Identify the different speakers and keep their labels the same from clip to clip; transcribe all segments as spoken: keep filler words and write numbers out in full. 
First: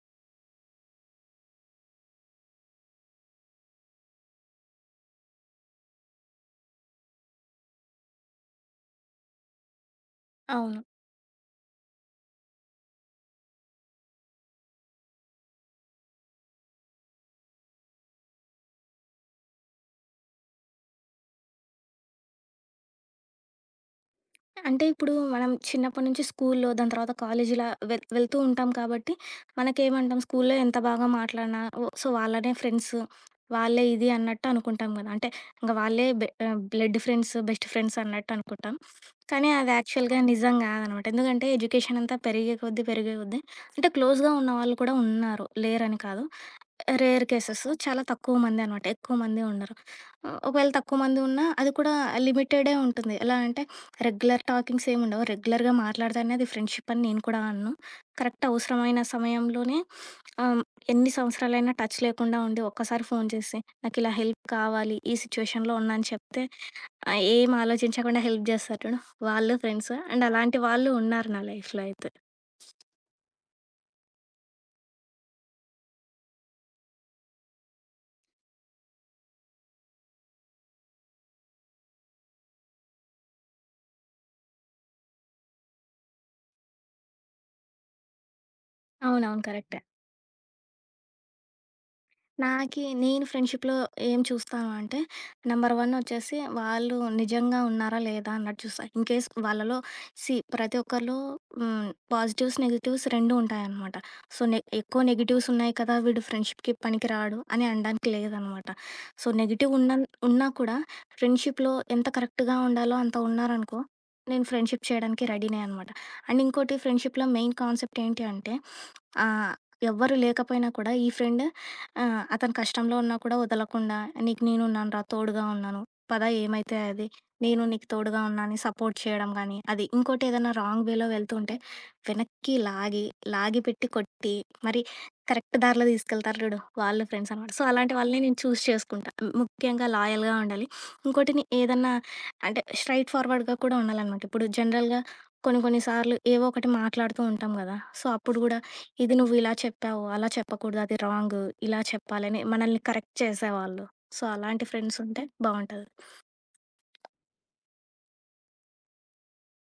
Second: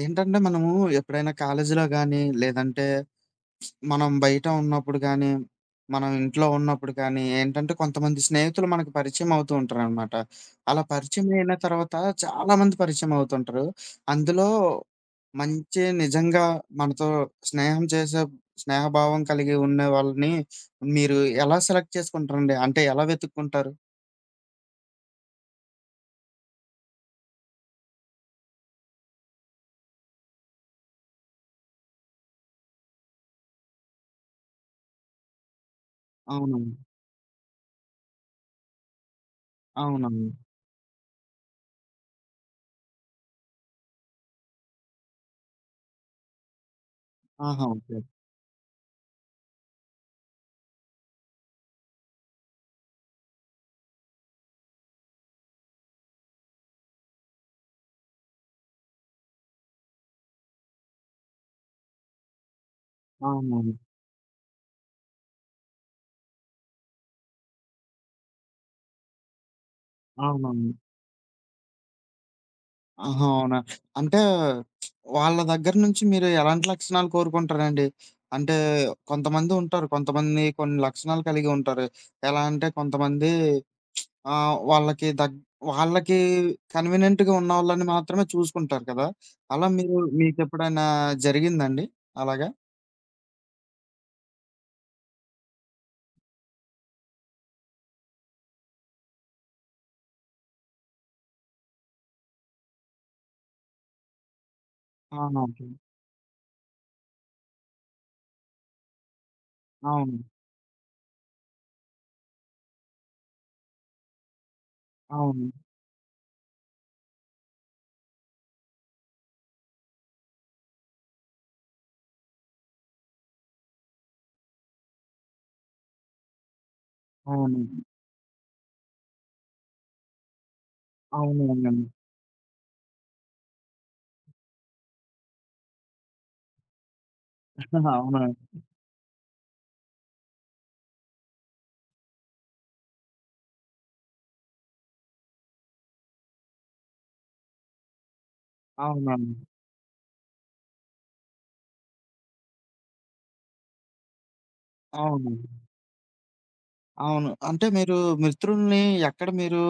Speaker 1: ఏంటంటే మనము ఎప్పుడైనా కాలేజీలో గానీ, లేదంటే మనం బయట ఉన్నప్పుడు గానీ, మనం ఇంట్లో ఉన్నప్పుడు కానీ ఏంటంటే కొంతమంది స్నేహితులు మనకు పరిచయం అవుతూ ఉంటారనమాట. అలా
Speaker 2: అవును.
Speaker 1: పరిచయం అయిన తర్వాత చాలా మంది పరిచయం అవుతుంటారు. అందులో మంచి నిజంగా మనతో స్నేహం చేసే స్నేహభావం కలిగి ఉండే వాళ్ళని మీరు ఎలా సెలెక్ట్ చేసుకుంటారండి? అంటే ఎలా వెతుక్కుంటారు?
Speaker 2: అంటే ఇప్పుడు మనం చిన్నప్పటి నుంచి స్కూల్లో, దాని తర్వాత కాలేజీలా వెల్ వెళ్తూ ఉంటాం కాబట్టి, మనకేమంటాం స్కూల్లో ఎంత బాగా మాట్లాడినా ఓ సో, వాళ్ళనే ఫ్రెండ్స్, వాళ్ళే ఇది అన్నట్టు అనుకుంటాం గదా! అంటే ఇంక వాళ్ళే బె ఆహ్,
Speaker 1: అవునవును.
Speaker 2: బ్లడ్ ఫ్రెండ్స్, బెస్ట్ ఫ్రెండ్స్ అన్నట్టు అనుకుంటాం. కానీ అది యాక్చువల్‌గా
Speaker 1: అవునవును.
Speaker 2: నిజం గాదనమాట. ఎందుకంటే ఎడ్యుకేషన్ అంతా పెరిగే కొద్దీ, పెరిగే కొద్దీ అంటే క్లోజ్‌గా ఉన్నవాళ్ళు కూడా ఉన్నారు, లేరని కాదు. రేర్
Speaker 1: ఆహా!
Speaker 2: కేసెస్.
Speaker 1: ఓకే.
Speaker 2: చాలా తక్కువ మందే అనమాట. ఎక్కువ మంది ఉండరు. ఆహ్, ఒకవేళ తక్కువ మంది ఉన్నా అది కూడా లిమిటెడే ఉంటుంది. ఎలా అంటే రెగ్యులర్ టాకింగ్స్ ఏమి ఉండవు. రెగ్యులర్‌గా మాట్లాడితేనే అది ఫ్రెండ్‌షిప్ అని నేను కూడా అనను. కరెక్ట్ అవసరమైన సమయంలోనే ఆహ్, ఎన్ని సంవత్సరాలైనా టచ్ లేకుండా ఉండి ఒక్కసారి ఫోన్ చేసి
Speaker 1: అవునవును.
Speaker 2: నాకిలా హెల్ప్ కావాలి. ఈ సిట్యుయేషన్‌లో ఉన్నా అని చెప్తే ఆహ్, ఏం ఆలోచించకుండా హెల్ప్ చేస్తారు చూడు. వాళ్ళు ఫ్రెండ్స్. అండ్ అలాంటి
Speaker 1: అవునవును.
Speaker 2: వాళ్ళు ఉన్నారు నా లైఫ్‌లో అయితే.
Speaker 1: ఆహా! అవునా? అంటే వాళ్ళ దగ్గర నుంచి మీరు ఎలాంటి లక్షణాలు కోరుకుంటారండి? అంటే కొంతమంది ఉంటారు. కొంతమంది కొన్ని లక్షణాలు కలిగి ఉంటారు. ఎలా అంటే కొంతమంది ఆహ్, వాళ్ళకి దగ్ వాళ్ళకి కన్వీనియంట్‌గా ఉన్నోళ్ళని మాత్రమే చూసుకుంటారు కదా!
Speaker 2: అవునవును.
Speaker 1: అలా
Speaker 2: కరెక్టే.
Speaker 1: మీరు మీకెప్పుడైనా జరిగిందండి అలాగా?
Speaker 2: నాకి నేను ఫ్రెండ్‌షిప్‌లో ఏం చూస్తాను అంటే, నంబర్ ఒకటి వచ్చేసి వాళ్ళు నిజంగా ఉన్నారా లేదా అన్నట్టు చూస్తా. ఇన్‌కేస్ వాళ్ళలో సీ ప్రతి ఒక్కరిలో హ్మ్, పాజిటివ్స్, నెగెటివ్స్ రెండు ఉంటాయనమాట. సో, నె ఎక్కువ
Speaker 1: అవును.
Speaker 2: Negatives
Speaker 1: okay.
Speaker 2: ఉన్నాయి కదా! వీడు ఫ్రెండ్‌షిప్‌కి పనికిరాడు అని అనడానికి లేదనమాట. సో, నెగెటివ్ ఉన్న
Speaker 1: అవును.
Speaker 2: ఉన్నా కూడా ఫ్రెండ్‌షిప్‌లో ఎంత కరెక్ట్‌గా ఉండాలో అంత ఉన్నారనుకో, నేను ఫ్రెండ్‌షిప్ చేయడానికి
Speaker 1: అవును.
Speaker 2: రెడీనే అనమాట. అండ్ ఇంకోటి ఫ్రెండ్‌షిప్‌లో మెయిన్ కాన్సెప్ట్ ఏంటి అంటే, ఆహ్, ఎవ్వరు లేకపోయినా కూడా ఈ ఫ్రెండ్ ఆ! అతను కష్టంలో ఉన్నా కూడా వదలకుండా, "నీకు నేనున్నానురా, తోడుగా ఉన్నాను. పద ఏమైతే అది. నేను
Speaker 1: అవును.
Speaker 2: నీకు తోడుగా ఉన్నా" అని సపోర్ట్ చేయడం గానీ, అది. ఇంకోటి ఏదైనా రాంగ్ వేలో
Speaker 1: అవును.
Speaker 2: వెళ్తుంటే
Speaker 1: అవునండి.
Speaker 2: వెనక్కి లాగి, లాగి పెట్టి కొట్టి, మరి కరెక్ట్ దారిలో తీసుకెళ్తారు చూడు, వాళ్ళు ఫ్రెండ్స్ అనమాట. సో, అలాంటి వాళ్ళని
Speaker 1: అవును.
Speaker 2: నేను చూజ్ చేసుకుంటా. ముఖ్యంగా లాయల్‌గా ఉండాలి. ఇంకోటి నే ఏదన్నా అంటే స్ట్రెయిట్ ఫార్వర్డ్‌గా కూడా ఉండాలనమాట. ఇప్పుడు జనరల్‌గా కొన్ని కొన్ని సార్లు ఏవో ఒకటి మాట్లాడుతూ ఉంటాం గదా! సో, అప్పుడు గూడా ఇది నువ్వు
Speaker 1: అవునండి.
Speaker 2: ఇలా చెప్పావు, అలా చెప్పకూడదు, అది రాంగు, ఇలా చెప్పాలని మనల్ని కరెక్ట్ చేసేవాళ్ళు. సో, అలాంటి ఫ్రెండ్స్ ఉంటే
Speaker 1: అవును.
Speaker 2: బావుంటది.
Speaker 1: అవును. అంటే మీరు మిత్రుల్ని ఎక్కడ మీరు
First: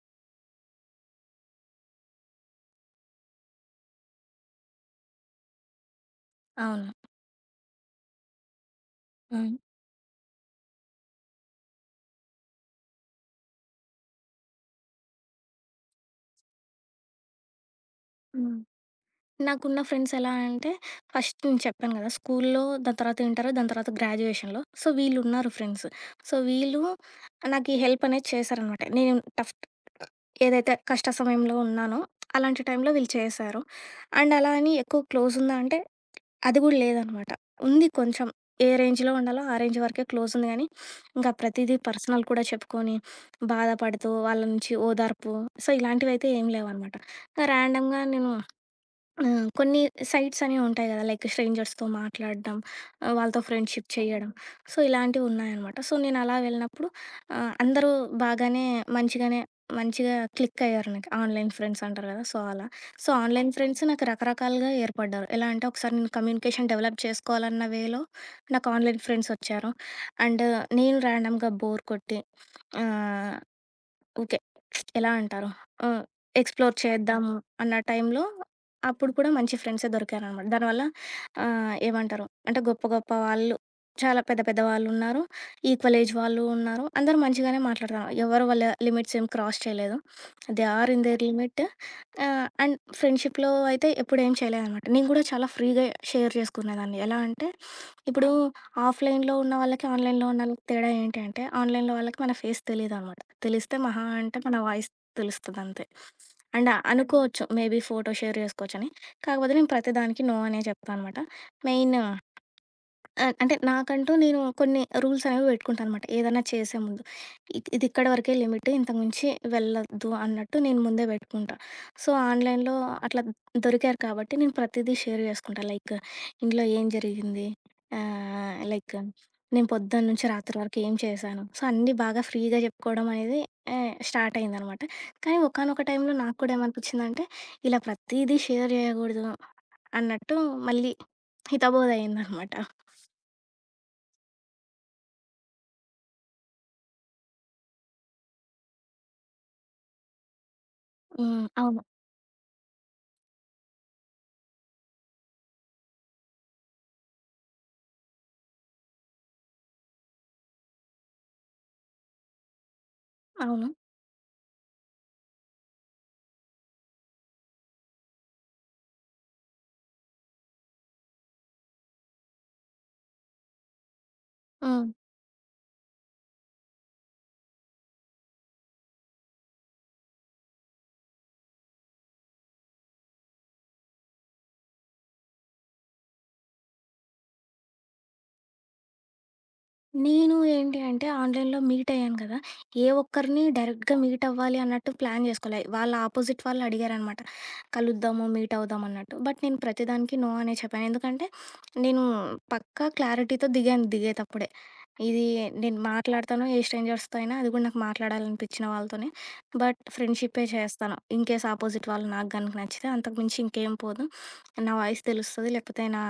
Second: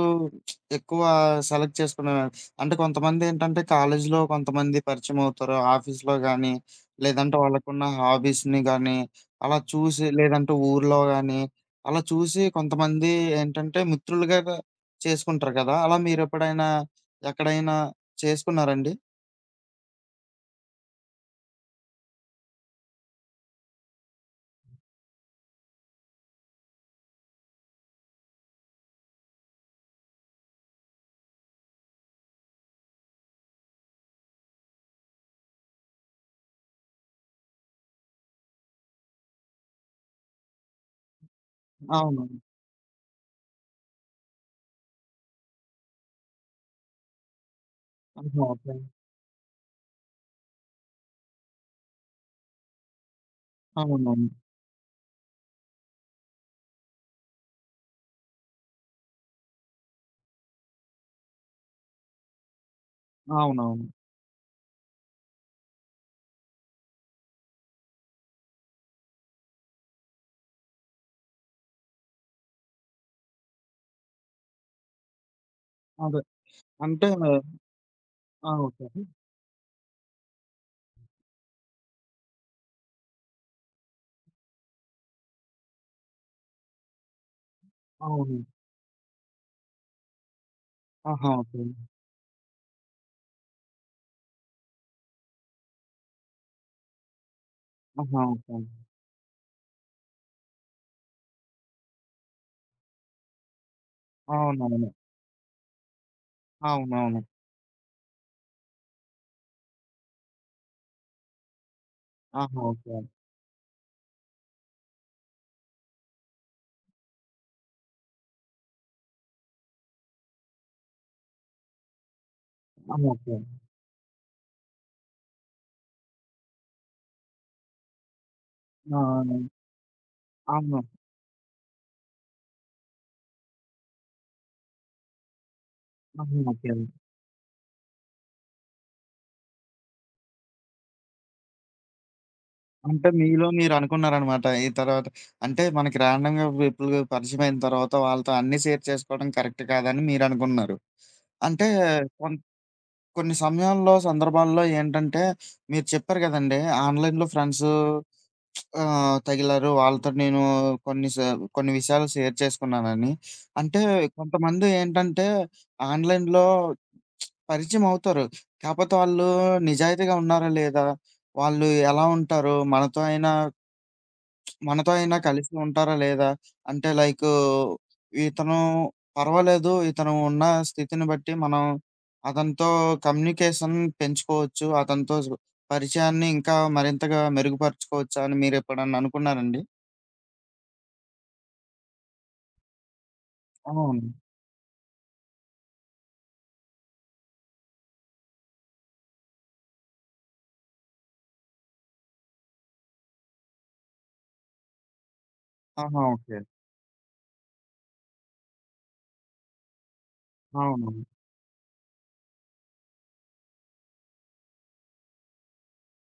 Speaker 1: ఎక్కువ సెలెక్ట్ చేసుకునేవారు? అంటే కొంతమందేంటంటే కాలేజీలో కొంతమంది పరిచయమవుతారు. ఆఫీస్‌లో గానీ,
Speaker 2: అవును.
Speaker 1: లేదంటే వాళ్ళకున్న హాబీస్‌ని గానీ,
Speaker 2: హ్మ్.
Speaker 1: అలా చూసి లేదంటే ఊర్లో గానీ, అలా చూసి కొంతమంది ఏంటంటే మిత్రులుగా గా చేసుకుంటారు కదా! అలా మీరెప్పుడైనా ఎక్కడైనా
Speaker 2: హ్మ్.
Speaker 1: చేసుకున్నారండి?
Speaker 2: నాకున్న ఫ్రెండ్స్ ఎలా అంటే ఫస్ట్ నేను చెప్పాను కదా! స్కూల్లో, దాని తర్వాత ఇంటర్, దాని తర్వాత గ్రాడ్యుయేషన్‌లో. సో, వీళ్ళున్నారు ఫ్రెండ్స్. సో, వీళ్ళు నాకు ఈ హెల్ప్ అనేది చేశారనమాట. నేను టఫ్ ఏదైతే కష్ట సమయంలో ఉన్నానో అలాంటి టైంలో వీళ్ళు చేశారు. అండ్ అలా అని ఎక్కువ క్లోజ్ ఉందా అంటే అది గూడా లేదనమాట. ఉంది కొంచెం. ఏ రేంజ్‌లో ఉండాలో ఆ రేంజ్ వరకే క్లోజ్ ఉంది గానీ, ఇంకా ప్రతీదీ పర్సనల్
Speaker 1: అవును.
Speaker 2: కూడా చెప్పుకొని, బాధపడుతూ వాళ్ళ నుంచి ఓదార్పు. సో, ఇలాంటివైతే ఏం లేవనమాట. ర్యాండమ్‌గా నేను
Speaker 1: ఆహా! ఓకే.
Speaker 2: ఆ! కొన్ని సైట్స్ అనేవి ఉంటాయి గదా! లైక్ స్ట్రేంజర్స్‌తో మాట్లాడడం, ఆహ్, వాళ్ళతో ఫ్రెండ్‌షిప్
Speaker 1: అవునవును.
Speaker 2: చేయడం. సో, ఇలాంటివి ఉన్నాయనమాట. సో, నేను అలా వెళ్ళినప్పుడు ఆహ్, అందరూ బాగానే మంచిగానే మంచిగా క్లిక్ అయ్యారు నాకు. ఆన్‌లైన్ ఫ్రెండ్స్ అంటారు గదా! సో, అలా. సో, ఆన్‌లైన్ ఫ్రెండ్స్
Speaker 1: అవునవును.
Speaker 2: నాకు రకరకాలుగా ఏర్పడ్డారు. ఎలా అంటే ఒకసారి నేను కమ్యూనికేషన్ డెవలప్ చేసుకోవాలన్న వేలో నాకు ఆన్‌లైన్ ఫ్రెండ్స్ వచ్చారు. అండ్ నేను ర్యాండమ్‌గా బోర్ కొట్టి ఆహ్ ఓకే. ఎలా అంటారు? ఆహ్,
Speaker 1: అదే.
Speaker 2: ఎక్స్‌ప్లోర్
Speaker 1: అంటే
Speaker 2: చేద్దాము అన్న టైంలో
Speaker 1: ఆ! ఓకే.
Speaker 2: అప్పుడు కూడా మంచి ఫ్రెండ్సే దొరికారనమాట. దానివల్ల ఆహ్, ఏమంటారు? అంటే గొప్ప గొప్ప వాళ్ళు, చాలా పెద్ద పెద్ద వాళ్ళున్నారు. ఈక్వల్ ఏజ్ వాళ్ళు ఉన్నారు. అందరూ మంచిగానే మాట్లాడతారు.
Speaker 1: అవును.
Speaker 2: ఎవరు వాళ్ళ లిమిట్స్ ఏం క్రాస్ చేయలేదు. దే ఆర్ ఇన్ దేర్
Speaker 1: ఆహా! ఓకే.
Speaker 2: లిమిట్. ఆహ్, అండ్ ఫ్రెండ్‌షిప్‌లో అయితే ఎప్పుడేం చేయలేదనమాట. నేను కూడా చాలా ఫ్రీగా షేర్ చేసుకునేదాన్ని. ఎలా అంటే,
Speaker 1: ఆహా!
Speaker 2: ఇప్పుడు
Speaker 1: ఓకే.
Speaker 2: ఆఫ్‌లైన్‌లో ఉన్న వాళ్ళకి, ఆన్‌లైన్‌లో ఉన్న వాళ్ళకి తేడా ఏంటి అంటే, ఆన్‌లైన్‌లో వాళ్ళకి మన ఫేస్ తెలీదనమాట. తెలిస్తే మహా అంటే మన
Speaker 1: అవునవును.
Speaker 2: వాయిస్ తెలుస్తదంతే. అండ్
Speaker 1: అవునవును.
Speaker 2: అనుకోవచ్చు మేబీ ఫోటో షేర్ చేసుకోవచ్చని. కాకపోతే నేను ప్రతిదానికి నో అనే చెప్తా అనమాట. మెయిన్
Speaker 1: ఆహా! ఓకే.
Speaker 2: ఆ! అంటే నాకంటూ నేను కొన్ని రూల్స్ అనేవి పెట్టుకుంటాననమాట. ఏదైనా చేసే ముందు. ఇద్ ఇది ఇక్కడి వరకే లిమిట్. ఇంతకు మించి వెళ్ళొద్దు అన్నట్టు నేను ముందే పెట్టుకుంటా. సో, ఆన్‌లైన్‌లో
Speaker 1: ఆ!
Speaker 2: అట్లా
Speaker 1: ఓకే.
Speaker 2: దొరికారు కాబట్టి నేను ప్రతిదీ షేర్ చేసుకుంటా. లైక్ ఇంట్లో ఏం జరిగింది? ఆహ్, లైక్
Speaker 1: ఆ!
Speaker 2: నేను పొద్దున్న నుంచి రాత్రి వరకు
Speaker 1: అవును.
Speaker 2: ఏం చేశాను? సో, అన్నీ బాగా ఫ్రీగా చెప్పుకోవడం అనేది ఆహ్, స్టార్ట్ అయిందనమాట. కానీ ఒకానొక టైంలో నాకు
Speaker 1: ఆహా!
Speaker 2: కూడా
Speaker 1: ఓకే.
Speaker 2: ఏమనిపించిందంటే, ఇలా ప్రతీదీ షేర్ చేయకూడదు అన్నట్టు మళ్ళీ హితబోధ అయిందనమాట.
Speaker 1: అంటే మీలో మీరనుకున్నారనమాట. ఈ తర్వాత అంటే మనకి రాండమ్‌గా పీపుల్ పరిచయమైన తర్వాత వాళ్ళతో అన్నీ షేర్ చేసుకోవడం కరెక్ట్ కాదని మీరనుకున్నారు.
Speaker 2: హ్మ్.
Speaker 1: అంటే
Speaker 2: అవును.
Speaker 1: కొం కొన్ని సమయాల్లో, సందర్భాల్లో ఏంటంటే, మీరు చెప్పారు గదండీ! ఆన్‌లైన్‌లో ఫ్రెండ్సు ఆహ్, తగిలారు. వాళ్ళతో నేను కొన్ని స కొన్ని విషయాలు షేర్ చేసుకున్నానని.
Speaker 2: అవును.
Speaker 1: అంటే కొంతమంది ఏంటంటే, ఆన్‌లైన్‌లో పరిచయం అవుతారు. కాపోతే వాళ్ళు నిజాయితీగా ఉన్నారా లేదా? వాళ్ళు ఎలా ఉంటారు? మనతో అయినా
Speaker 2: హ్మ్.
Speaker 1: మనతో అయినా కలిసి ఉంటారా లేదా? అంటే లైకు ఇతను పర్వాలేదు. ఇతను ఉన్న స్థితిని బట్టి మనం అతనితో కమ్యూనికేషన్ పెంచుకోవచ్చు. అతనితో సు పరిచయాన్ని ఇంకా మరింతగా మెరుగుపరుచుకోవచ్చు అని మీరెప్పుడన్నా అనుకున్నారండి?
Speaker 2: నేను ఏంటి అంటే ఆన్‌లైన్‌లో మీట్ అయ్యాను కదా! ఏ ఒక్కరిని డైరెక్ట్‌గా
Speaker 1: అవును.
Speaker 2: మీట్ అవ్వాలి అన్నట్టు ప్లాన్ చేసుకోలే. వాళ్ళ ఆపోజిట్ వాళ్ళు అడిగారనమాట. కలుద్దాము, మీట్ అవుదాం అన్నట్టు. బట్ నేను ప్రతిదానికి నో అనే చెప్పాను. ఎందుకంటే నేను పక్కా క్లారిటీతో దిగాను దిగేతప్పుడే. ఇది నేను
Speaker 1: ఆహా! ఓకే.
Speaker 2: మాట్లాడతాను ఏ స్ట్రేంజర్స్‌తో అయినా, అది కూడా నాకు మాట్లాడాలనిపించిన వాళ్ళతోనే. బట్ ఫ్రెండ్‌షిప్పే
Speaker 1: అవును.
Speaker 2: చేస్తాను. ఇన్‌కేస్ ఆపోజిట్ వాళ్ళు నాకు గనుక నచ్చితే అంతకు మించి ఇంకేం పోదు. నా వాయిస్ తెలుస్తది లేకపోతే నా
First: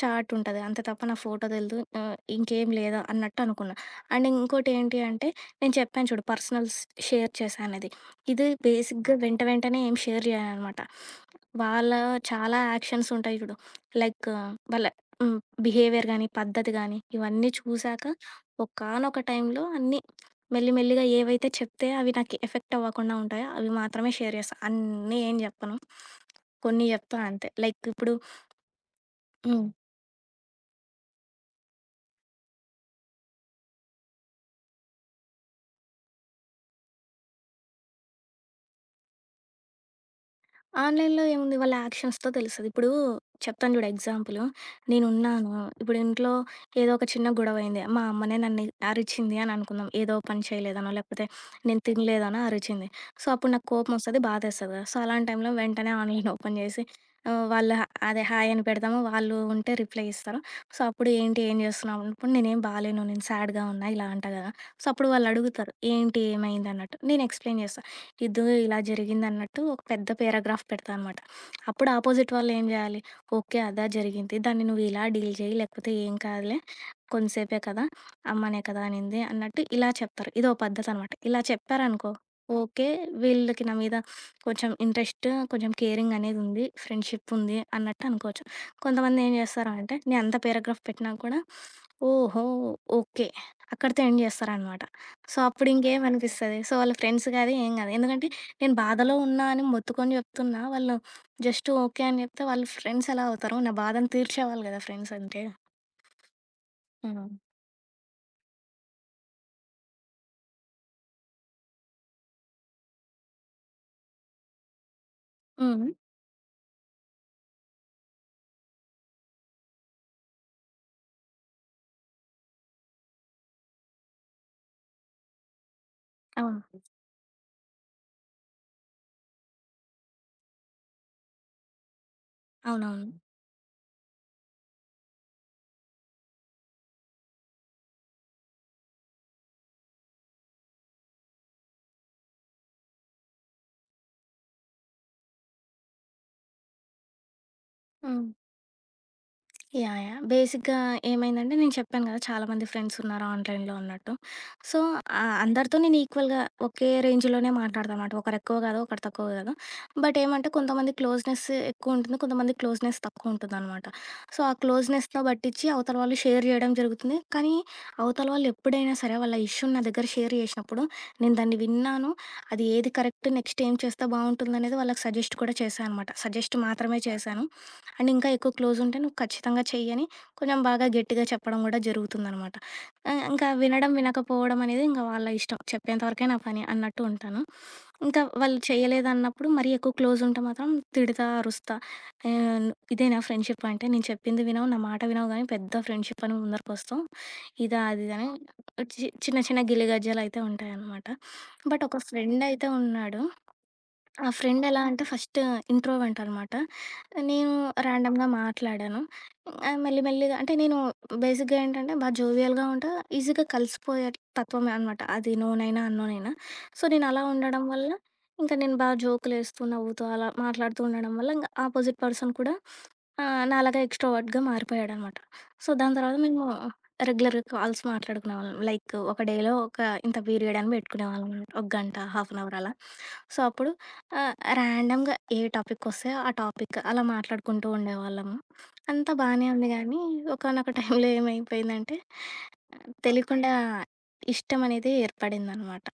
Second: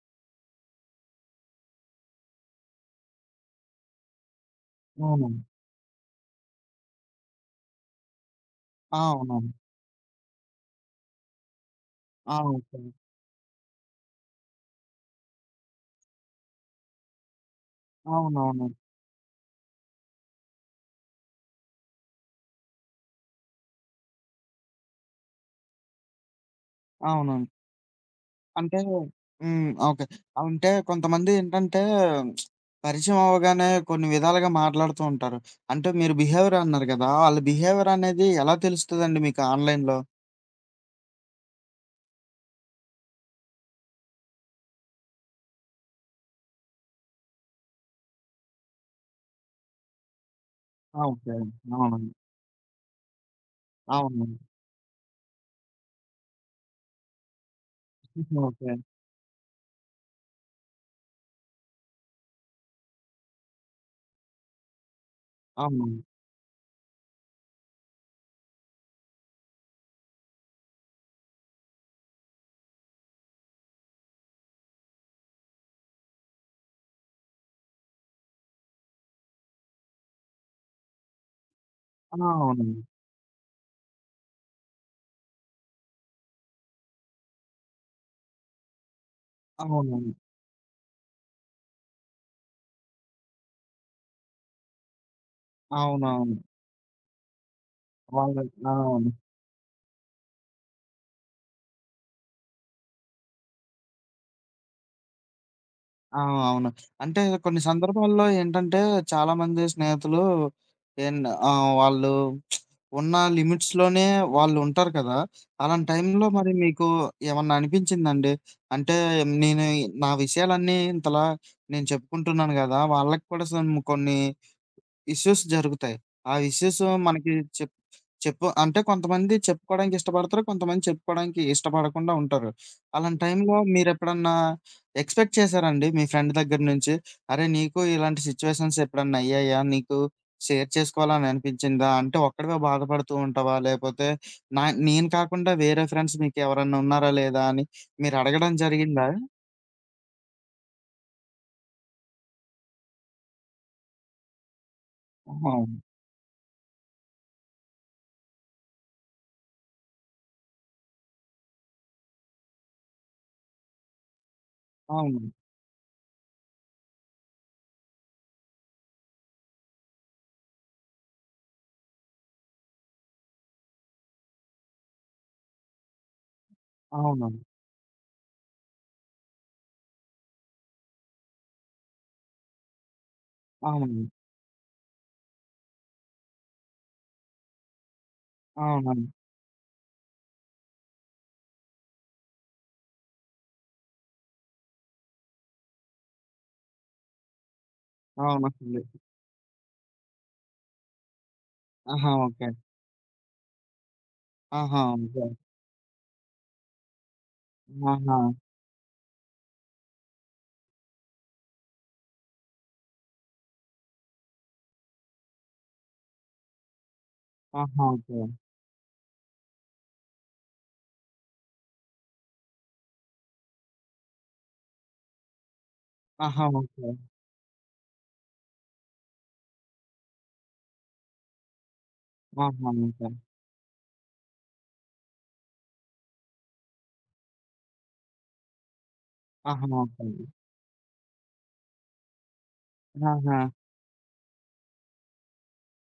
Speaker 2: చార్ట్ ఉంటది. అంతే తప్ప నా ఫోటో తెలీదు. ఆహ్, ఇంకేం లేదు అన్నట్టు అనుకున్నా. అండ్ ఇంకోటి ఏంటి అంటే
Speaker 1: అవును.
Speaker 2: నేను చెప్పాను చూడు పర్సనల్స్ షేర్ చేశానది. ఇది
Speaker 1: ఆ!
Speaker 2: బేసిక్‌గా వెంట
Speaker 1: అవునవును.
Speaker 2: వెంటనే ఏం షేర్ చేయననమాట. వాళ్ళ
Speaker 1: ఆ!
Speaker 2: చాలా
Speaker 1: ఓకే.
Speaker 2: యాక్షన్స్ ఉంటాయి చూడు. లైక్ వాళ్ళ హ్మ్. బిహేవియర్ గాని, పద్ధతి గాని ఇవన్నీ చూసాక
Speaker 1: అవునవును.
Speaker 2: ఒకానొక టైంలో అన్నీ మెల్లి మెల్లిగా ఏవైతే చెప్తే అవి నాకు ఎఫెక్ట్ అవ్వకుండా ఉంటాయో అవి మాత్రమే షేర్ చేస్తా. అన్నీ ఏం చెప్పను. కొన్ని చెప్తా
Speaker 1: అవును.
Speaker 2: అంతే. లైక్ ఇప్పుడు
Speaker 1: అంటే
Speaker 2: హ్మ్.
Speaker 1: హ్మ్. ఓకే. అంటే కొంతమంది ఏంటంటే పరిచయం అవ్వగానే కొన్ని విధాలుగా మాట్లాడుతూ ఉంటారు. అంటే మీరు బిహేవియర్ అన్నారు కదా! ఆళ్ళ బిహేవియర్ అనేది ఎలా తెలుస్తదండి మీకు ఆన్‌లైన్‌లో?
Speaker 2: ఆన్‌లైన్‌లో ఏముంది వాళ్ళ యాక్షన్స్‌తో తెలుస్తది. ఇప్పుడు చెప్తాను చూడు ఎగ్జాంపులు. నేనున్నాను, ఇప్పుడు ఇంట్లో ఏదో ఒక చిన్న గొడవైంది. మా అమ్మనే నన్ను అరిచింది అని అనుకుందాం. ఏదో పని చేయలేదనో,
Speaker 1: ఆ!
Speaker 2: లేకపోతే
Speaker 1: ఓకే.
Speaker 2: నేను
Speaker 1: అవునండి.
Speaker 2: తినలేదనో అరిచింది. సో, అప్పుడు నాకు కోపమొస్తది,
Speaker 1: అవునండి.
Speaker 2: బాధేస్తది కదా! సో, అలాంటి టైంలో వెంటనే ఆన్‌లైన్ ఓపెన్ చేసి ఆహ్, వాళ్ళ హ- అదే హాయ్ అని
Speaker 1: ఓకే.
Speaker 2: పెడతాము. వాళ్ళు ఉంటే రిప్లై ఇస్తారు. సో, అప్పుడు ఏంటి, ఏం చేస్తున్నావు అన్నప్పుడు నేనేం బాలేను, నేను సాడ్‌గా ఉన్నా ఇలా అంట కదా! సో, అప్పుడు వాళ్ళడుగుతారు
Speaker 1: అవును.
Speaker 2: ఏంటి, ఏమైందన్నట్టు. నేను ఎక్స్‌ప్లెయిన్ చేస్తా. ఇదో ఇలా జరిగిందన్నట్టు ఒక పెద్ద పేరాగ్రాఫ్ పెడతా అనమాట. అప్పుడు అపోజిట్ వాళ్ళు ఏం జేయాలి, ఓకే. అదా జరిగింది. దాన్ని నువ్వు ఇలా డీల్ చేయి, లేకపోతే ఏం కాదులే. కొంతసేపే కదా! అమ్మనే కదా అనింది అన్నట్టు ఇలా చెప్తారు. ఇదో పద్ధతనమాట. ఇలా చెప్పారనుకో,
Speaker 1: ఆ! అవునండి.
Speaker 2: ఓకే. వీళ్ళకి నా మీద కొంచెం ఇంట్రెస్ట్, కొంచెం కేరింగ్ అనేదుంది. ఫ్రెండ్‌షిప్ ఉంది అన్నట్టు అనుకోవచ్చు. కొంతమంది ఏం జేస్తారు అంటే,
Speaker 1: అవునవును.
Speaker 2: నేను అంత పేరాగ్రాఫ్ పెట్టినా కూడా, ఓహో! ఓకే. అక్కడితో ఎండ్ జేస్తారనమాట. సో, అప్పుడింకేం
Speaker 1: అవునవును.
Speaker 2: అనిపిస్తది. సో, వాళ్ళ ఫ్రెండ్స్ గాదు, ఏం గాదు. ఎందుకంటే
Speaker 1: వాళ్ళ ఆ!
Speaker 2: నేను
Speaker 1: అవును.
Speaker 2: బాధలో ఉన్నా అని మొత్తుకొని జెప్తున్నా. వాళ్ళు జస్ట్ ఓకే అని జెప్తే వాళ్ళు ఫ్రెండ్స్ ఎలా అవుతారు? నా బాధను తీర్చేవాళ్ళు గదా! ఫ్రెండ్స్ అంటే.
Speaker 1: ఆ! అవును. అంటే
Speaker 2: హ్మ్.
Speaker 1: కొన్ని సందర్భాల్లో ఏంటంటే చాలామంది స్నేహితులు ఏన్ ఆహ్, వాళ్ళు ఉన్న లిమిట్స్‌లోనే వాళ్ళుంటారు కదా! అలాంటి
Speaker 2: హ్మ్.
Speaker 1: టైంలో మరి మీకు ఏమన్నా అనిపించిందండి? అంటే నేను నా విషయాలన్నీ ఇంతలా నేను చెప్పుకుంటున్నాను కదా! వాళ్ళకి కూడా సమ్ కొన్ని ఇష్యూస్ జరుగుతాయి. ఆ
Speaker 2: అవును.
Speaker 1: ఇష్యూస్ మనకి చెప్ చెప్పు అంటే కొంతమంది చెప్పుకోవడానికి ఇష్టపడతారు. కొంతమంది చెప్పుకోవడానికి ఇష్టపడకుండా ఉంటారు.
Speaker 2: అవునవును.
Speaker 1: అలాంటి టైంలో మీరెప్పుడన్నా ఎక్స్‌పెక్ట్ చేసారండి మీ ఫ్రెండ్ దగ్గర నుంచి? అరే! నీకు ఇలాంటి సిట్యుయేషన్స్ ఎప్పుడన్నా అయ్యాయా? నీకు షేర్ చేసుకోవాలని అనిపించిందా? అంటే ఒక్కడివే బాధపడుతూ ఉంటావా? లేపోతే నా నేను కాకుండా వేరే ఫ్రెండ్స్ మీకెవరన్నా ఉన్నారా లేదా అని
Speaker 2: హ్మ్.
Speaker 1: మీరడగడం జరిగిందా?
Speaker 2: యాహ్! యాహ్! బేసిక్‌గా ఏమైందంటే నేను చెప్పాను కదా! చాలామంది ఫ్రెండ్స్ ఉన్నారు ఆన్‌లైన్‌లో అన్నట్టు. సో, ఆహ్,
Speaker 1: అవును.
Speaker 2: అందరితో నేను ఈక్వల్‌గా ఒకే రేంజ్‌లోనే మాట్లాడతానమాట. ఒకరు ఎక్కువ కాదు, ఒకరు తక్కువ కాదు. బట్ ఏమంటే కొంతమంది క్లోజ్‌నెస్ ఎక్కువ ఉంటుంది. కొంతమంది క్లోజ్‌నెస్ తక్కువ ఉంటుందనమాట. సో, ఆ క్లోజ్‌నెస్‌తో
Speaker 1: అవును.
Speaker 2: పట్టించి అవతల వాళ్ళు షేర్ చేయడం జరుగుతుంది. కానీ అవతల వాళ్ళు ఎప్పుడైనా సరే వాళ్ళ ఇష్యూని నా దగ్గర షేర్ చేసినప్పుడు నేను దాన్ని విన్నాను. అది ఏది కరెక్ట్ నెక్స్ట్ ఏం చేస్తే బావుంటుందనేది వాళ్ళకి సజెస్ట్ కూడా చేశా అనమాట. సజెస్ట్ మాత్రమే
Speaker 1: అవునండి.
Speaker 2: చేశాను. అండ్ ఇంకా ఎక్కువ క్లోజ్ ఉంటే నువ్వు ఖచ్చితంగా చెయ్యి అని కొంచెం బాగా గట్టిగా చెప్పడం కూడా జరుగుతుందనమాట. ఆహ్, ఇంకా వినడం,
Speaker 1: అవునండి.
Speaker 2: వినకపోవడం అనేది ఇంక వాళ్ళ ఇష్టం. చెప్పేంత వరకే నా పని అన్నట్టు ఉంటాను. ఇంకా వాళ్ళు
Speaker 1: అవునండి.
Speaker 2: చేయలేదన్నప్పుడు మరీ ఎక్కువ క్లోజ్ ఉంటే మాత్రం తిడతా, అరుస్తా. ఆహ్, ఇదేనా ఫ్రెండ్‌షిప్ అంటే, నేను చెప్పింది వినవు, నా మాట వినవు గానీ పెద్ద ఫ్రెండ్‌షిప్ అని ముందరికొస్తావు. ఇదా, అది ఇదని
Speaker 1: అవునండి.
Speaker 2: చి చిన్న చిన్న గిలిగజ్జాలయితే ఉంటాయనమాట. బట్ ఒక
Speaker 1: ఆహా! ఓకే.
Speaker 2: ఫ్రెండయితే ఉన్నాడు ఆ ఫ్రెండ్ ఎలా
Speaker 1: ఆహా!
Speaker 2: అంటే
Speaker 1: ఓకే.
Speaker 2: ఫస్ట్ ఇంట్రోవర్ట్ అనమాట. నేను
Speaker 1: ఆహా!
Speaker 2: ర్యాండమ్‌గా మాట్లాడాను. ఆహ్, మెల్లి మెల్లిగా అంటే నేను బేసిక్‌గా ఏంటంటే బా జోవియల్‌గా ఉంటా. ఈజీగా కలిసిపోయే తత్వమే అనమాట. అది నోనైనా, అన్నోనైనా. సో, నేను అలా ఉండడం
Speaker 1: ఆహా!
Speaker 2: వల్ల
Speaker 1: ఓకే.
Speaker 2: ఇంకా నేను బా జోకులేస్తూ, నవ్వుతూ అలా మాట్లాడుతూ ఉండడం వల్ల ఇంక ఆపోజిట్ పర్సన్ కూడా ఆహ్, నాలాగా ఎక్స్‌ట్రోవర్ట్‌గా మారిపోయాడనమాట. సో, దాని తర్వాత మేము
Speaker 1: ఆహా! ఓకే.
Speaker 2: రెగ్యులర్‌గా కాల్స్ మాట్లాడుకునేవాళ్ళం. లైక్ ఒక డేలో ఒక ఇంత పీరియడ్ అని పెట్టుకునేవాళ్ళం. ఒక గంట, హాఫ్ అన్ అవర్
Speaker 1: ఆహా!
Speaker 2: అలా.
Speaker 1: ఓకే.
Speaker 2: సో, అప్పుడు ఆ! ర్యాండమ్‌గా ఏ టాపిక్కొస్తే ఆ టాపిక్ అలా మాట్లాడుకుంటూ ఉండేవాళ్ళము. అంతా బానే
Speaker 1: ఆహా!
Speaker 2: ఉంది గానీ,
Speaker 1: ఓకే.
Speaker 2: ఒకానొక టైంలో ఏమైపోయిందంటే,
Speaker 1: ఆహా!
Speaker 2: తెలియకుండా ఇష్టమనేది ఏర్పడిందనమాట.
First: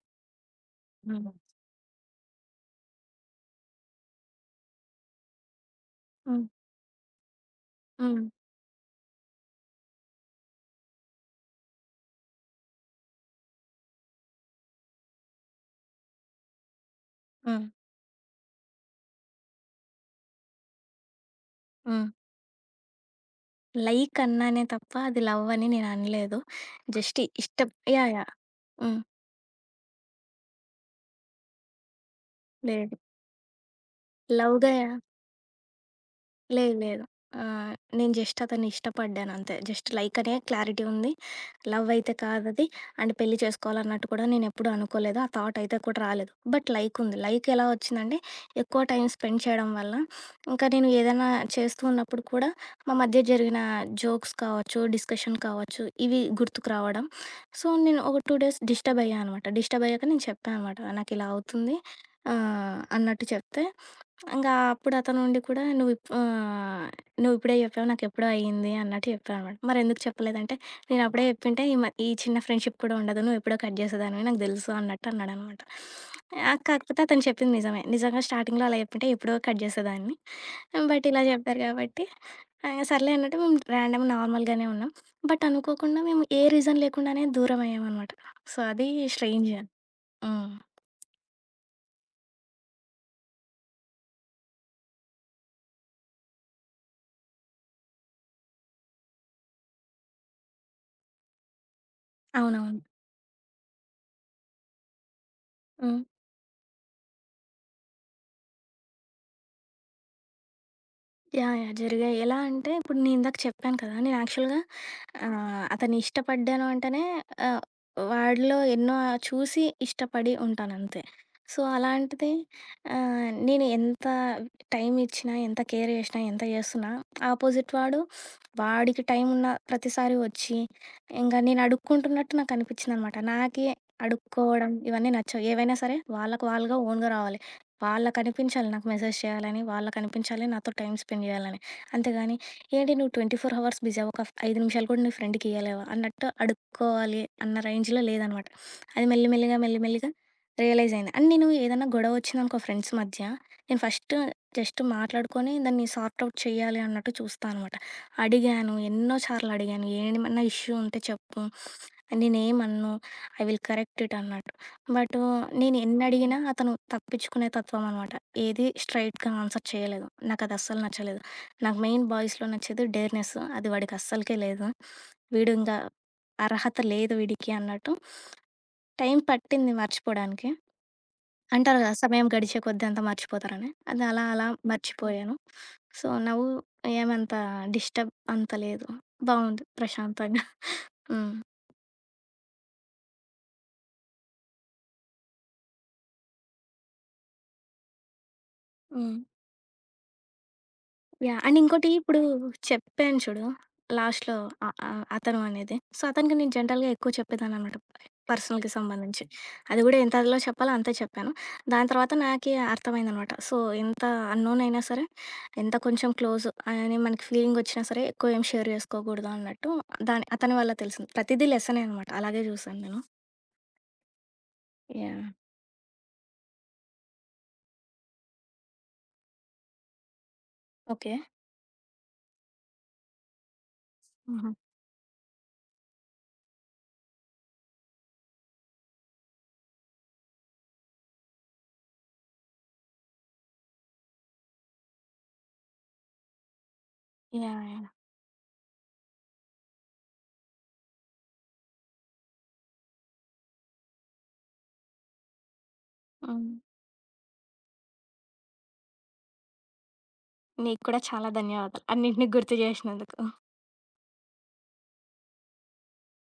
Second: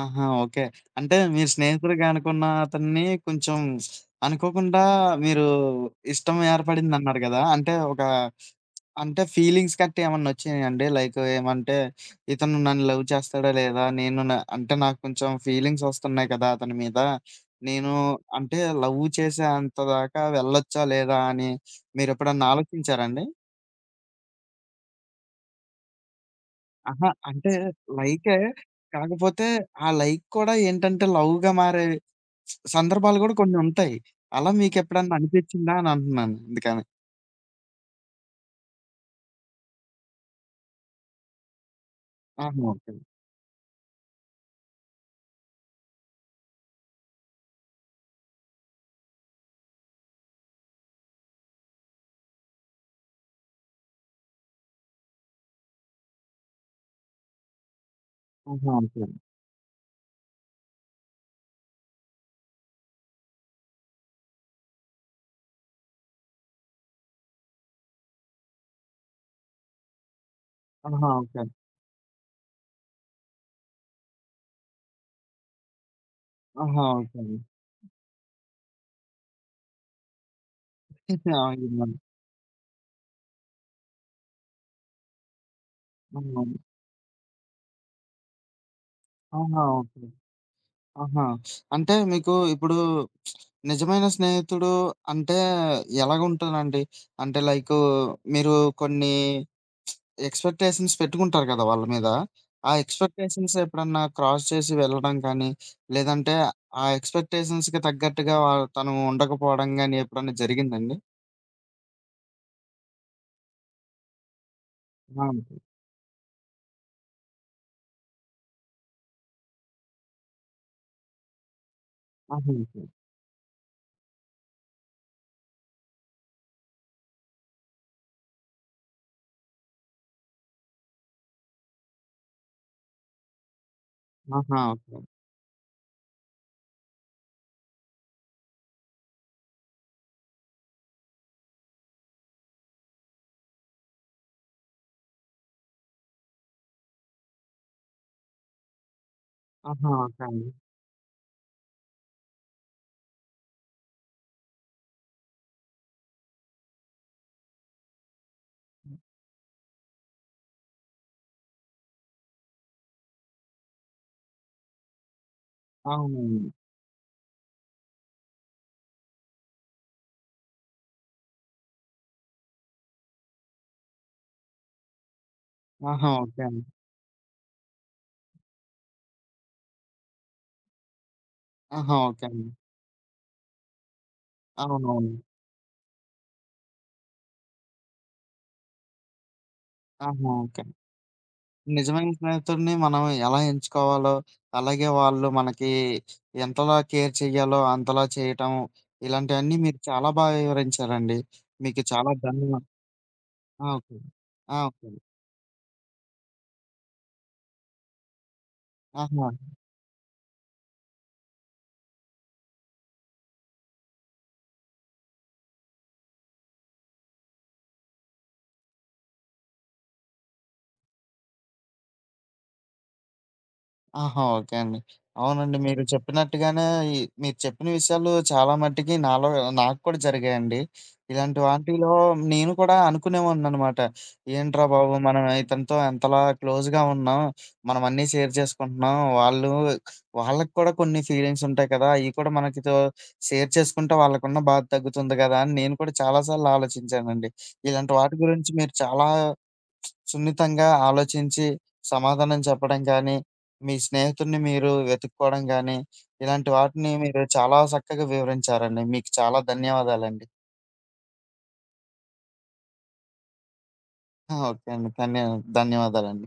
Speaker 1: ఆహా! ఓకే. అంటే
Speaker 2: హ్మ్.
Speaker 1: మీరు స్నేహితుడిగా అనుకున్న అతన్ని కొంచెం అనుకోకుండా మీరు ఇష్టం
Speaker 2: హ్మ్.
Speaker 1: ఏర్పడిందన్నారు గదా! అంటే ఒక
Speaker 2: హ్మ్.
Speaker 1: అంటే ఫీలింగ్స్ గట్టా ఏమన్నా ఒచ్చాయండి? లైక్ ఏమంటే ఇతను నన్ను లవ్ చేస్తాడా లేదా? నేను న అంటే నాకు కొంచెం ఫీలింగ్స్ ఒస్తున్నాయి కదా! అతని మీద.
Speaker 2: హ్మ్.
Speaker 1: నేను అంటే లవ్ చేసే అంత దాకా వెళ్ళొచ్చా లేదా అని
Speaker 2: హ్మ్.
Speaker 1: మీరెప్పుడన్నా ఆలోచించారా అండి?
Speaker 2: లైక్ అన్నానే తప్ప, అది లవ్ అని నేననలేదు.
Speaker 1: అహా!
Speaker 2: జస్ట్
Speaker 1: అంటే
Speaker 2: ఇష్టం యాహ్! యాహ్!
Speaker 1: లైకే.
Speaker 2: హ్మ్.
Speaker 1: కాకపోతే ఆ లైక్ కూడా ఏంటంటే లవ్‌గా మారే
Speaker 2: లేదు.
Speaker 1: సందర్భాలు గూడా కొన్ని ఉంటాయి. అలా
Speaker 2: లవ్‌గా
Speaker 1: మీకెప్పుడన్నా అనిపిచ్చిందా అని అంటున్నాను
Speaker 2: లేదు
Speaker 1: అందుకని.
Speaker 2: లేదు. ఆహ్, నేను జస్ట్ అతన్ని ఇష్టపడ్డానంతే. జస్ట్ లైక్ అనే క్లారిటీ ఉంది. లవ్ అయితే
Speaker 1: ఆహా!
Speaker 2: కాదది.
Speaker 1: ఓకే.
Speaker 2: అండ్ పెళ్లి చేసుకోవాలన్నట్టు కూడా నేనెప్పుడూ అనుకోలేదు. ఆ థాట్ అయితే కూడా రాలేదు. బట్ లైక్ ఉంది. లైక్ ఎలా వచ్చిందంటే, ఎక్కువ టైం స్పెండ్ చేయడం వల్ల, ఇంకా నేను ఏదైనా చేస్తూ ఉన్నప్పుడు కూడా మా మధ్య జరిగిన జోక్స్ కావచ్చు, డిస్కషన్ కావచ్చు, ఇవి గుర్తుకు రావడం. సో, నేను ఒక రెండు డేస్
Speaker 1: ఆహా!
Speaker 2: Disturb
Speaker 1: okay.
Speaker 2: అయ్యా అనమాట. డిస్టర్బ్ అయ్యాక నేను చెప్పా అనమాట. నాకిలా అవుతుంది ఆహ్, అన్నట్టు చెప్తే ఇంగా అప్పుడు అతను ఉండి కూడా నువ్వు ఇప్ ఆహ్, నువ్విప్పుడే చెప్పావు నాకెప్పుడో అయింది అన్నట్టు చెప్పాడనమాట. మరెందుకు చెప్పలేదంటే,
Speaker 1: ఆహా!
Speaker 2: నేనప్పుడే
Speaker 1: ఓకే.
Speaker 2: చెప్పింటే ఈ మ ఈ చిన్న ఫ్రెండ్‌షిప్ కూడా ఉండదు. నువ్వెప్పుడో కట్ చేసేదానివి నాకు తెలుసు అన్నట్టు అన్నాడనమాట. ఆహ్,
Speaker 1: ఆహా!
Speaker 2: కాకపోతే
Speaker 1: ఓకే.
Speaker 2: అతను చెప్పింది నిజమే. నిజంగా స్టార్టింగ్‌లో అలా చెప్పుంటే ఎప్పుడో కట్ చేసేదాన్ని. బట్ ఇలా
Speaker 1: ఆ!
Speaker 2: చెప్పారు
Speaker 1: ఇదిగోండి.
Speaker 2: కాబట్టి ఆహ్, సర్లే అన్నట్టు మేము ర్యాండమ్ నార్మల్‌గానే ఉన్నాం. బట్ అనుకోకుండా మేము ఏ
Speaker 1: అవునవును.
Speaker 2: రీజన్ లేకుండానే దూరమయ్యామనమాట. సో, అది స్ట్రేంజ్.
Speaker 1: ఆహా! ఓకే.
Speaker 2: హ్మ్.
Speaker 1: ఆహా! అంటే మీకు ఇప్పుడు నిజమైన స్నేహితుడు అంటే ఎలాగుంటారండి? అంటే లైకు మీరు కొన్ని ఎక్స్‌పెక్టేషన్స్ పెట్టుకుంటారు కదా! వాళ్ళ మీద. ఆ
Speaker 2: అవునవును.
Speaker 1: ఎక్స్‌పెక్టేషన్స్ ఎప్పుడన్నా క్రాస్ చేసి వెళ్ళడం కానీ,
Speaker 2: హ్మ్.
Speaker 1: లేదంటే ఆ ఎక్స్‌పెక్టేషన్స్‌కి తగ్గట్టుగా వా తను ఉండకపోవడం గాని ఎప్పుడన్నా జరిగిందండి?
Speaker 2: యాహ్! యాహ్! జరిగాయి. ఎలా అంటే ఇప్పుడు నేను ఇందాక చెప్పాను కదా! నేను యాక్చువల్‌గా
Speaker 1: ఆ!
Speaker 2: ఆహ్, అతన్ని ఇష్టపడ్డాను అంటేనే ఆహ్, వాడిలో ఎన్నో చూసి ఇష్టపడి ఉంటానంతే. సో, అలాంటిది
Speaker 1: ఓకే.
Speaker 2: ఆహ్, నేను ఎంత టైం ఇచ్చినా, ఎంత కేర్ చేసినా, ఎంత చేస్తున్నా ఆపోజిట్ వాడు వాడికి టైం ఉన్న ప్రతిసారి వచ్చి ఇంగా నేను అడుక్కుంటున్నట్టు నాకు అనిపించిందనమాట. నాకే
Speaker 1: ఆహా!
Speaker 2: అడుక్కోవడం
Speaker 1: ఓకే.
Speaker 2: ఇవన్నీ నచ్చవు. ఏవైనా సరే వాళ్ళకి వాళ్ళుగా ఓన్‌గా రావాలి. వాళ్ళకనిపించాలి నాకు మెసేజ్ చేయాలని, వాళ్ళకనిపించాలి నాతో టైమ్ స్పెండ్ చేయాలని. అంతేగాని ఏంటి నువ్వు ఇరవై నాలుగు హవర్స్ బిజీ ఒక ఐదు నిమిషాలు కూడా నీ ఫ్రెండ్‌కి ఇయ్యలేవా? అన్నట్టు అడుక్కోవాలి అన్న రేంజ్‌లో లేదనమాట. అది మెల్లి మెల్లిగా, మెల్లి
Speaker 1: ఆహా! ఓకే. ఆహా!
Speaker 2: మెల్లిగా
Speaker 1: ఓకే అండి.
Speaker 2: రియలైజ్ అయింది. అండ్ నేను ఏదన్నా గొడవ వచ్చిందనుకో ఫ్రెండ్స్ మధ్య, నేను ఫస్ట్ జస్ట్ మాట్లాడుకొని దాన్ని సార్ట్ ఔట్ చేయాలి అన్నట్టు చూస్తా అనమాట. అడిగాను, ఎన్నో సార్లు అడిగాను. ఏమన్నా ఇష్యూ ఉంటే చెప్పు, నేనేమనను, ఐ విల్ కరెక్ట్ ఇట్ అన్నట్టు. బట్ నేను ఎన్ని అడిగినా
Speaker 1: అవునవును.
Speaker 2: అతను తప్పించుకునే తత్వం అనమాట. ఏది స్ట్రెయిట్‌గా ఆన్సర్ చేయలేదు. నాకది అస్సలు నచ్చలేదు. నాకు మెయిన్ బాయ్స్‌లో నచ్చేది డేర్‌నెస్. అది వాడికి అస్సలకే లేదు. వీడు ఇంకా
Speaker 1: ఆహా! ఓకే అండి.
Speaker 2: అర్హత లేదు వీడికి అన్నట్టు. టైం పట్టింది మర్చిపోడానికి. అంటారు కదా!
Speaker 1: ఆహా! ఓకే
Speaker 2: సమయం
Speaker 1: అండి.
Speaker 2: గడిచే కొద్దీ అంతా మర్చిపోతారని. అది అలా అలా
Speaker 1: అవునవును.
Speaker 2: మర్చిపోయాను. సో, నౌ ఏమంత డిస్టర్బ్ అంత లేదు. బావుంది
Speaker 1: ఆహా!
Speaker 2: ప్రశాంతంగా.
Speaker 1: ఓకే.
Speaker 2: హ్మ్.
Speaker 1: నిజమైన స్నేహితుడిని మనం ఎలా ఎంచుకోవాలో, అలాగే వాళ్ళు మనకి ఎంతలా కేర్ చెయ్యాలో అంతలా చేయటం,
Speaker 2: హ్మ్.
Speaker 1: ఇలాంటివన్నీ మీరు చాలా బాగా వివరించారండి.
Speaker 2: యాహ్! అండ్
Speaker 1: మీకు
Speaker 2: ఇంకోటి
Speaker 1: చాలా
Speaker 2: ఇప్పుడు
Speaker 1: ధన్యవా
Speaker 2: చెప్పాను చూడు
Speaker 1: ఆ! ఓకే.
Speaker 2: లాస్ట్‌లో
Speaker 1: ఆ!
Speaker 2: అ
Speaker 1: ఓకే.
Speaker 2: అ అతను అనేది. సో, అతనికి నేను జనరల్‌గా ఎక్కువ చెప్పేదాన్ననమాట. పర్సనల్‌కి సంబంధించి.
Speaker 1: ఆహా!
Speaker 2: అది కూడా ఎంతలో చెప్పాలో అంతే చెప్పాను. దాని తర్వాత నాకే అర్థమైందనమాట. సో, ఎంత అన్నోన్ అయినా సరే, ఎంత కొంచెం క్లోజ్ అని మనకి ఫీలింగ్ వచ్చినా సరే, ఎక్కువ ఏం షేర్ చేసుకోకూడదు అన్నట్టు దాని అతని వల్ల తెలిసింది. ప్రతిదీ లెసనే అనమాట. అలాగే చూసాను నేను.
Speaker 1: ఆహా! ఓకే అండి.
Speaker 2: యాహ్!
Speaker 1: అవునండి. మీరు చెప్పినట్టుగానే ఈ మీరు చెప్పిన విషయాలు చాలా మట్టికి నాలో నాకు కూడా జరిగాయండి.
Speaker 2: ఓకే.
Speaker 1: ఇలాంటి వాటిలో నేను కూడా అనుకునేవాడిననమాట.
Speaker 2: హుహు.
Speaker 1: ఏంట్రా బాబు! మనం ఇతనితో ఎంతలా క్లోజ్‌గా ఉన్నాం. మనం అన్నీ షేర్ చేసుకుంటున్నాం. వాళ్ళు వాళ్ళకి కూడా కొన్ని ఫీలింగ్స్ ఉంటాయి కదా! అయి కూడా మనకితో షేర్ చేసుకుంటే వాళ్ళకున్న బాధ తగ్గుతుంది కదా! అని నేను కూడా చాలా సార్లు ఆలోచించానండి.
Speaker 2: యాహ్! యాహ్!
Speaker 1: ఇలాంటి వాటి గురించి మీరు చాలా సున్నితంగా ఆలోచించి సమాధానం చెప్పడం కానీ, మీ స్నేహితుడిని మీరు వెతుక్కోవడం గానీ,
Speaker 2: హ్మ్.
Speaker 1: ఇలాంటి వాటిని మీరు చాలా చక్కగా వివరించారండి. మీకు చాలా ధన్యవాదాలండి.
Speaker 2: నీకు కూడా చాలా ధన్యవాదాలు. అన్నిటిని గుర్తు చేసినందుకు.
Speaker 1: ఆ! ఓకే అండి. ధన్య ధన్యవాదాలండి.